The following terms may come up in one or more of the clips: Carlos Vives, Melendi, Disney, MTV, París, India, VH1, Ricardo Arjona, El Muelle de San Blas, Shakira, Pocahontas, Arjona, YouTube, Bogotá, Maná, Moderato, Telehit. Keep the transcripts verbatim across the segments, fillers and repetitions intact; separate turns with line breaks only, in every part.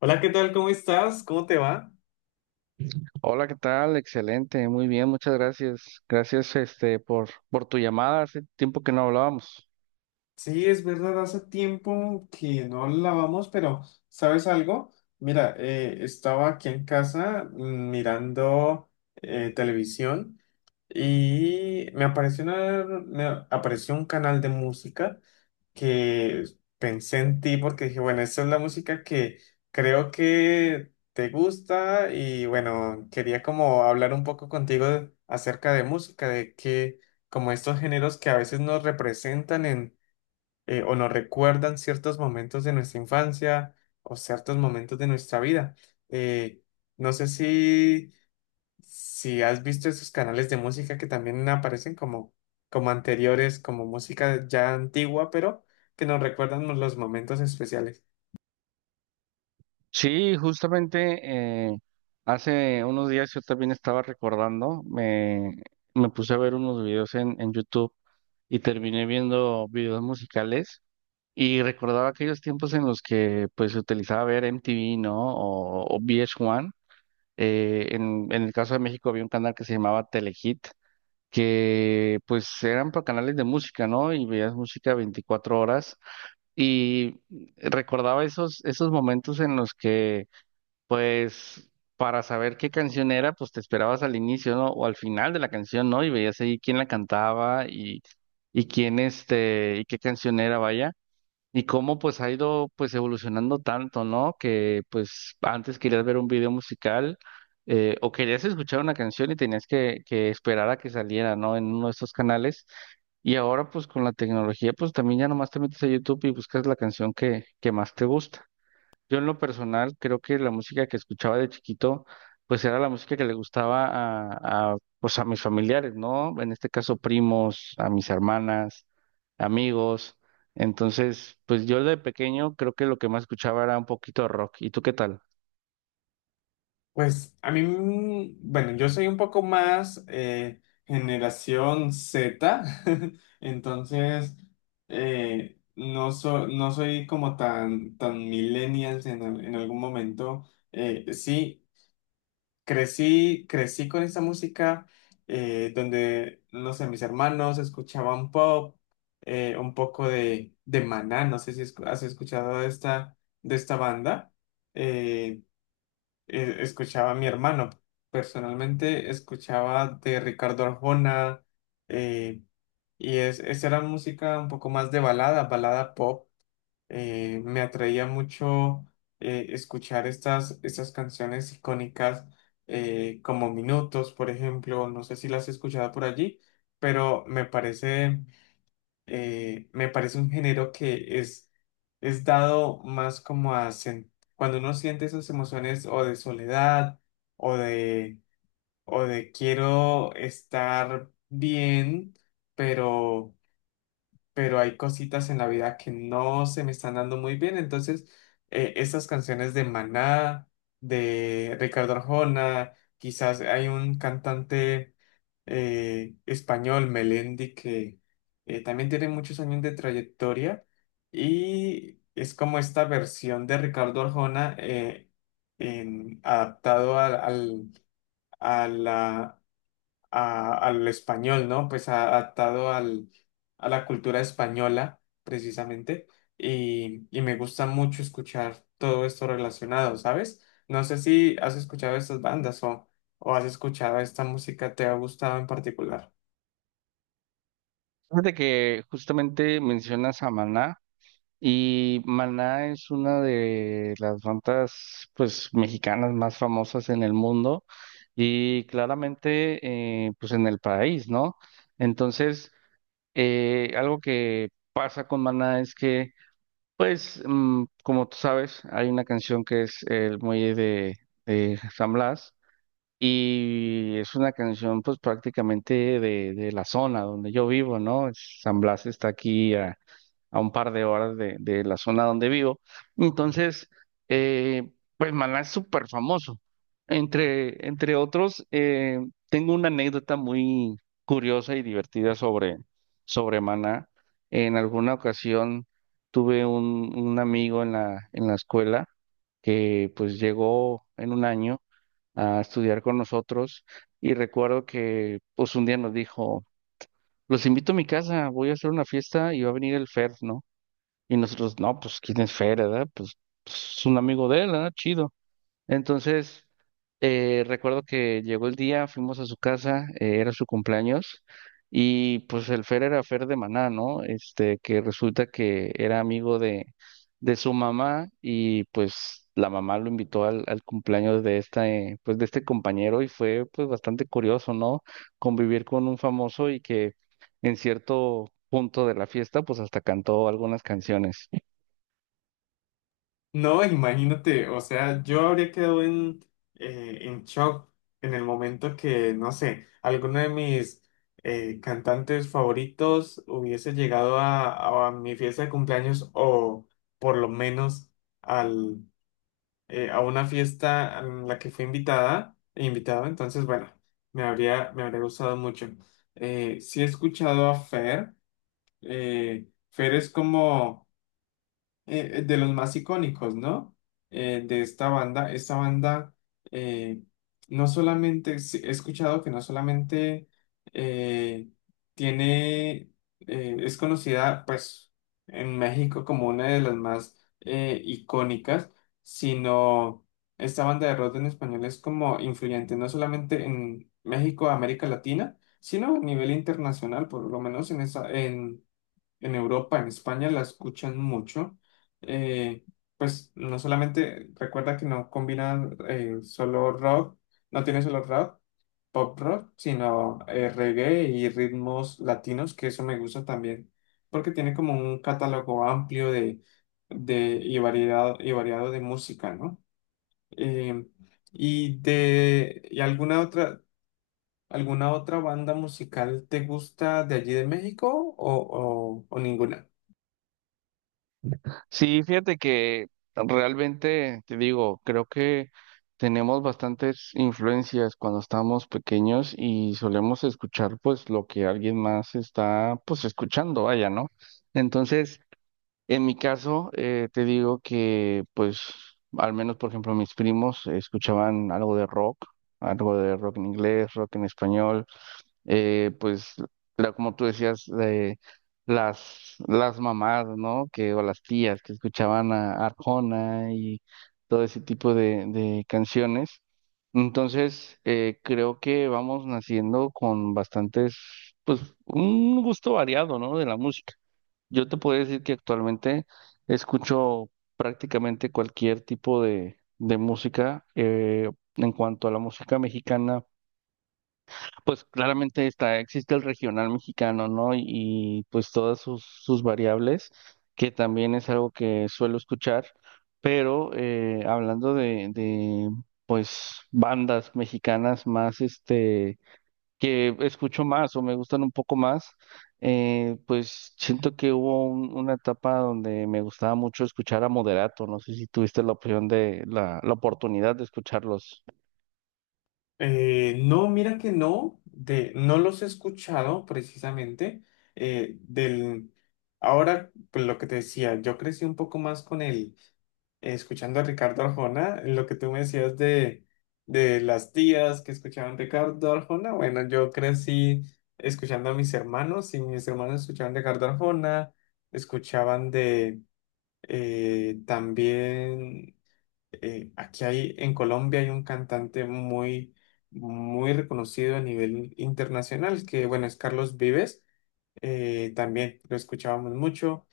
Hola, ¿qué tal? ¿Cómo estás? ¿Cómo te va?
Hola, ¿qué tal? Excelente, muy bien, muchas gracias. Gracias, este, por, por tu llamada. Hace tiempo que no hablábamos.
Sí, es verdad, hace tiempo que no lavamos, pero ¿sabes algo? Mira, eh, estaba aquí en casa mm, mirando eh, televisión y me apareció, una- me apareció un canal de música que pensé en ti porque dije, bueno, esta es la música que creo que te gusta y bueno, quería como hablar un poco contigo de- acerca de música, de que como estos géneros que a veces nos representan en eh, o nos recuerdan ciertos momentos de nuestra infancia o ciertos momentos de nuestra vida. Eh, no sé si si has visto esos canales de música que también aparecen como, como anteriores, como música ya antigua, pero que nos recuerdan los momentos especiales.
Sí, justamente eh, hace unos días yo también estaba recordando, me, me puse a ver unos videos en, en YouTube y terminé viendo videos musicales y recordaba aquellos tiempos en los que pues se utilizaba ver M T V, ¿no? O, o V H uno. Eh, en, en el caso de México había un canal que se llamaba Telehit que pues eran pa- canales de música, ¿no? Y veías música veinticuatro horas y recordaba esos, esos momentos en los que pues para saber qué canción era, pues te esperabas al inicio, ¿no? O al final de la canción, ¿no? Y veías ahí quién la cantaba y, y quién este, y qué canción era, vaya. Y cómo pues ha ido pues evolucionando tanto, ¿no? Que pues antes querías ver un video musical, eh, o querías escuchar una canción y tenías que, que esperar a que saliera, ¿no? En uno de estos canales. Y ahora pues con la tecnología pues también ya nomás te metes a YouTube y buscas la canción que, que más te gusta. Yo en lo personal creo que la música que escuchaba de chiquito, pues era la música que le gustaba a, a, pues a mis familiares, ¿no? En este caso primos, a mis hermanas, amigos. Entonces, pues yo de pequeño creo que lo que más escuchaba era un poquito de rock. ¿Y tú qué tal?
Pues a mí, mm, bueno, yo soy un poco más eh, generación Z, entonces eh, no, so- no soy como tan, tan millennials en, al- en algún momento. Eh, sí. Crecí, crecí con esa música eh, donde, no sé, mis hermanos escuchaban pop, eh, un poco de, de Maná, no sé si escu- has escuchado de esta, de esta banda. eh, eh, Escuchaba a mi hermano, personalmente escuchaba de Ricardo Arjona, eh, y es, esa era música un poco más de balada, balada pop. Eh, me atraía mucho eh, escuchar estas, estas canciones icónicas eh, como Minutos, por ejemplo, no sé si las he escuchado por allí, pero me parece, eh, me parece un género que es, es dado más como a sen- cuando uno siente esas emociones o de soledad o de, o de quiero estar bien, pero pero hay cositas en la vida que no se me están dando muy bien. Entonces, eh, estas canciones de Maná, de Ricardo Arjona, quizás hay un cantante eh, español, Melendi, que eh, también tiene muchos años de trayectoria y es como esta versión de Ricardo Arjona eh, en- adaptado al, al- a la- a- al español, ¿no? Pues a- adaptado al, a la cultura española, precisamente. Y, y me gusta mucho escuchar todo esto relacionado, ¿sabes? No sé si has escuchado estas bandas o, o has escuchado esta música, ¿te ha gustado en particular?
Fíjate que justamente mencionas a Maná. Y Maná es una de las bandas, pues, mexicanas más famosas en el mundo y claramente, eh, pues, en el país, ¿no? Entonces, eh, algo que pasa con Maná es que, pues, mm, como tú sabes, hay una canción que es El Muelle de, de San Blas y es una canción, pues, prácticamente de, de la zona donde yo vivo, ¿no? Es- San Blas está aquí a a un par de horas de, de la zona donde vivo. Entonces, eh, pues Maná es súper famoso. Entre, entre otros, eh, tengo una anécdota muy curiosa y divertida sobre, sobre Maná. En alguna ocasión tuve un, un amigo en la, en la escuela que pues llegó en un año a estudiar con nosotros y recuerdo que pues un día nos dijo, los invito a mi casa, voy a hacer una fiesta y va a venir el Fer, ¿no? Y nosotros, no, pues, ¿quién es Fer, verdad? Pues, pues, es un amigo de él, ¿verdad? Chido. Entonces, eh, recuerdo que llegó el día, fuimos a su casa, eh, era su cumpleaños, y pues el Fer era Fer de Maná, ¿no? Este, que resulta que era amigo de, de su mamá, y pues la mamá lo invitó al, al cumpleaños de esta, eh, pues de este compañero, y fue pues bastante curioso, ¿no? Convivir con un famoso y que en cierto punto de la fiesta, pues hasta cantó algunas canciones.
No, imagínate, o sea, yo habría quedado en, eh, en shock en el momento que, no sé, alguno de mis eh, cantantes favoritos hubiese llegado a, a mi fiesta de cumpleaños o por lo menos al, eh, a una fiesta en la que fui invitada, invitado, entonces, bueno, me habría, me habría gustado mucho. Eh, sí he escuchado a Fer, eh, Fer es como eh, de los más icónicos, ¿no? Eh, de esta banda. Esta banda, eh, no solamente, sí, he escuchado que no solamente eh, tiene, eh, es conocida, pues, en México como una de las más eh, icónicas, sino esta banda de rock en español es como influyente, no solamente en México, América Latina, sino a nivel internacional, por lo menos en esa, en Europa, en España, la escuchan mucho. Eh, pues no solamente, recuerda que no combina eh, solo rock, no tiene solo rock, pop rock, sino eh, reggae y ritmos latinos, que eso me gusta también, porque tiene como un catálogo amplio de, de y variedad, y variado de música, ¿no? Eh, y de, ¿Y alguna otra, alguna otra banda musical te gusta de allí de México o, o o ninguna?
Sí, fíjate que realmente, te digo, creo que tenemos bastantes influencias cuando estamos pequeños y solemos escuchar pues lo que alguien más está pues escuchando, vaya, ¿no? Entonces, en mi caso, eh, te digo que pues al menos, por ejemplo, mis primos escuchaban algo de rock, algo de rock en inglés, rock en español, eh, pues la- como tú decías, eh, las, las mamás, ¿no? Que, o las tías que escuchaban a Arjona y todo ese tipo de, de canciones. Entonces, eh, creo que vamos naciendo con bastantes, pues un gusto variado, ¿no? De la música. Yo te puedo decir que actualmente escucho prácticamente cualquier tipo de, de música. Eh, en cuanto a la música mexicana, pues claramente está, existe el regional mexicano, ¿no? Y, y, pues todas sus, sus variables, que también es algo que suelo escuchar, pero eh, hablando de, de, pues bandas mexicanas más, este, que escucho más o me gustan un poco más, eh, pues siento que hubo un- una etapa donde me gustaba mucho escuchar a Moderato, no sé si tuviste la opción de, la, la oportunidad de escucharlos.
Eh, no, mira que no, de, no los he escuchado precisamente. eh, del, Ahora, pues lo que te decía, yo crecí un poco más con el, escuchando a Ricardo Arjona, lo que tú me decías de, de las tías que escuchaban Ricardo Arjona. Bueno, yo crecí escuchando a mis hermanos y mis hermanos escuchaban Ricardo Arjona, escuchaban de eh, también eh, aquí hay, en Colombia hay un cantante muy, muy reconocido a nivel internacional, que bueno, es Carlos Vives, eh, también lo escuchábamos mucho,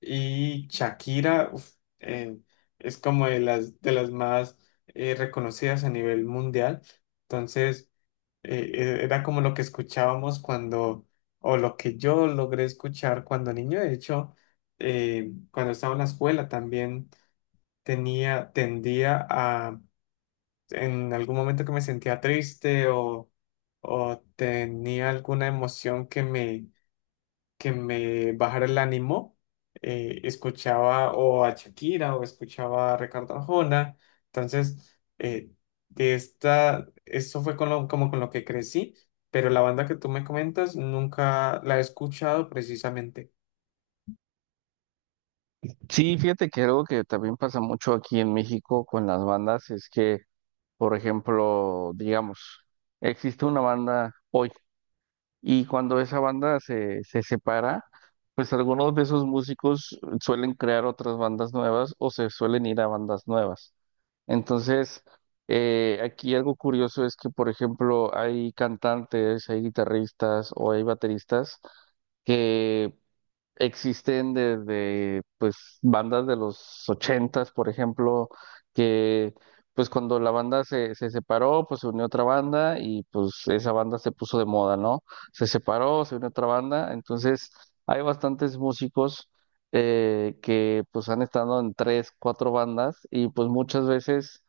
y Shakira, uf, eh, es como de las, de las más eh, reconocidas a nivel mundial. Entonces, eh, eh, era como lo que escuchábamos cuando, o lo que yo logré escuchar cuando niño. De hecho, eh, cuando estaba en la escuela también tenía, tendía a en algún momento que me sentía triste o, o tenía alguna emoción que me, que me bajara el ánimo, eh, escuchaba o a Shakira o escuchaba a Ricardo Arjona. Entonces, eh, de esta, eso fue con lo- como con lo que crecí, pero la banda que tú me comentas nunca la he escuchado precisamente.
Sí, fíjate que algo que también pasa mucho aquí en México con las bandas es que, por ejemplo, digamos, existe una banda hoy y cuando esa banda se, se separa, pues algunos de esos músicos suelen crear otras bandas nuevas o se suelen ir a bandas nuevas. Entonces, eh, aquí algo curioso es que, por ejemplo, hay cantantes, hay guitarristas o hay bateristas que existen desde pues bandas de los ochentas, por ejemplo, que pues cuando la banda se, se separó, pues se unió otra banda y pues esa banda se puso de moda, ¿no? Se separó, se unió otra banda, entonces hay bastantes músicos, eh, que pues han estado en tres, cuatro bandas y pues muchas veces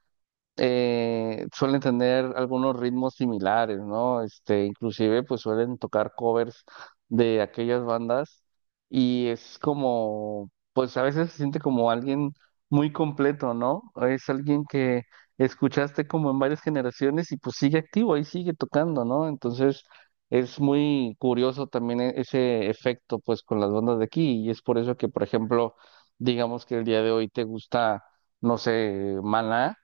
eh, suelen tener algunos ritmos similares, ¿no? Este, inclusive pues suelen tocar covers de aquellas bandas y es como, pues a veces se siente como alguien muy completo, ¿no? Es alguien que escuchaste como en varias generaciones y pues sigue activo, ahí sigue tocando, ¿no? Entonces es muy curioso también e- ese efecto pues con las bandas de aquí y es por eso que, por ejemplo, digamos que el día de hoy te gusta, no sé, Maná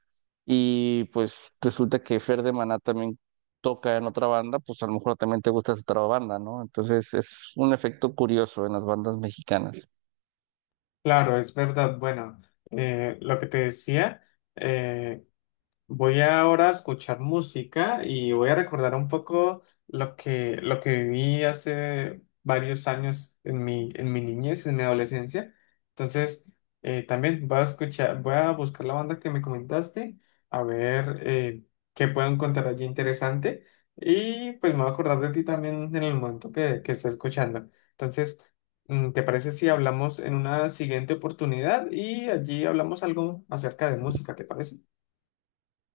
y pues resulta que Fer de Maná también toca en otra banda, pues a lo mejor también te gusta esa otra banda, ¿no? Entonces es un efecto curioso en las bandas mexicanas.
Claro, es verdad. Bueno, eh, lo que te decía. Eh, Voy ahora a escuchar música y voy a recordar un poco lo que, lo que viví hace varios años en mi, en mi niñez, en mi adolescencia. Entonces, eh, también voy a escuchar, voy a buscar la banda que me comentaste, a ver eh, qué puedo encontrar allí interesante. Y pues me voy a acordar de ti también en el momento que, que esté escuchando. Entonces, mm, ¿te parece si hablamos en una siguiente oportunidad y allí hablamos algo acerca de música? ¿Te parece?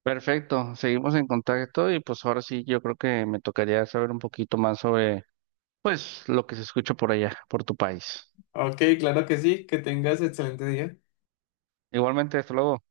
Perfecto, seguimos en contacto y pues ahora sí yo creo que me tocaría saber un poquito más sobre pues lo que se escucha por allá, por tu país.
Ok, claro que sí, que tengas excelente día.
Igualmente, hasta luego.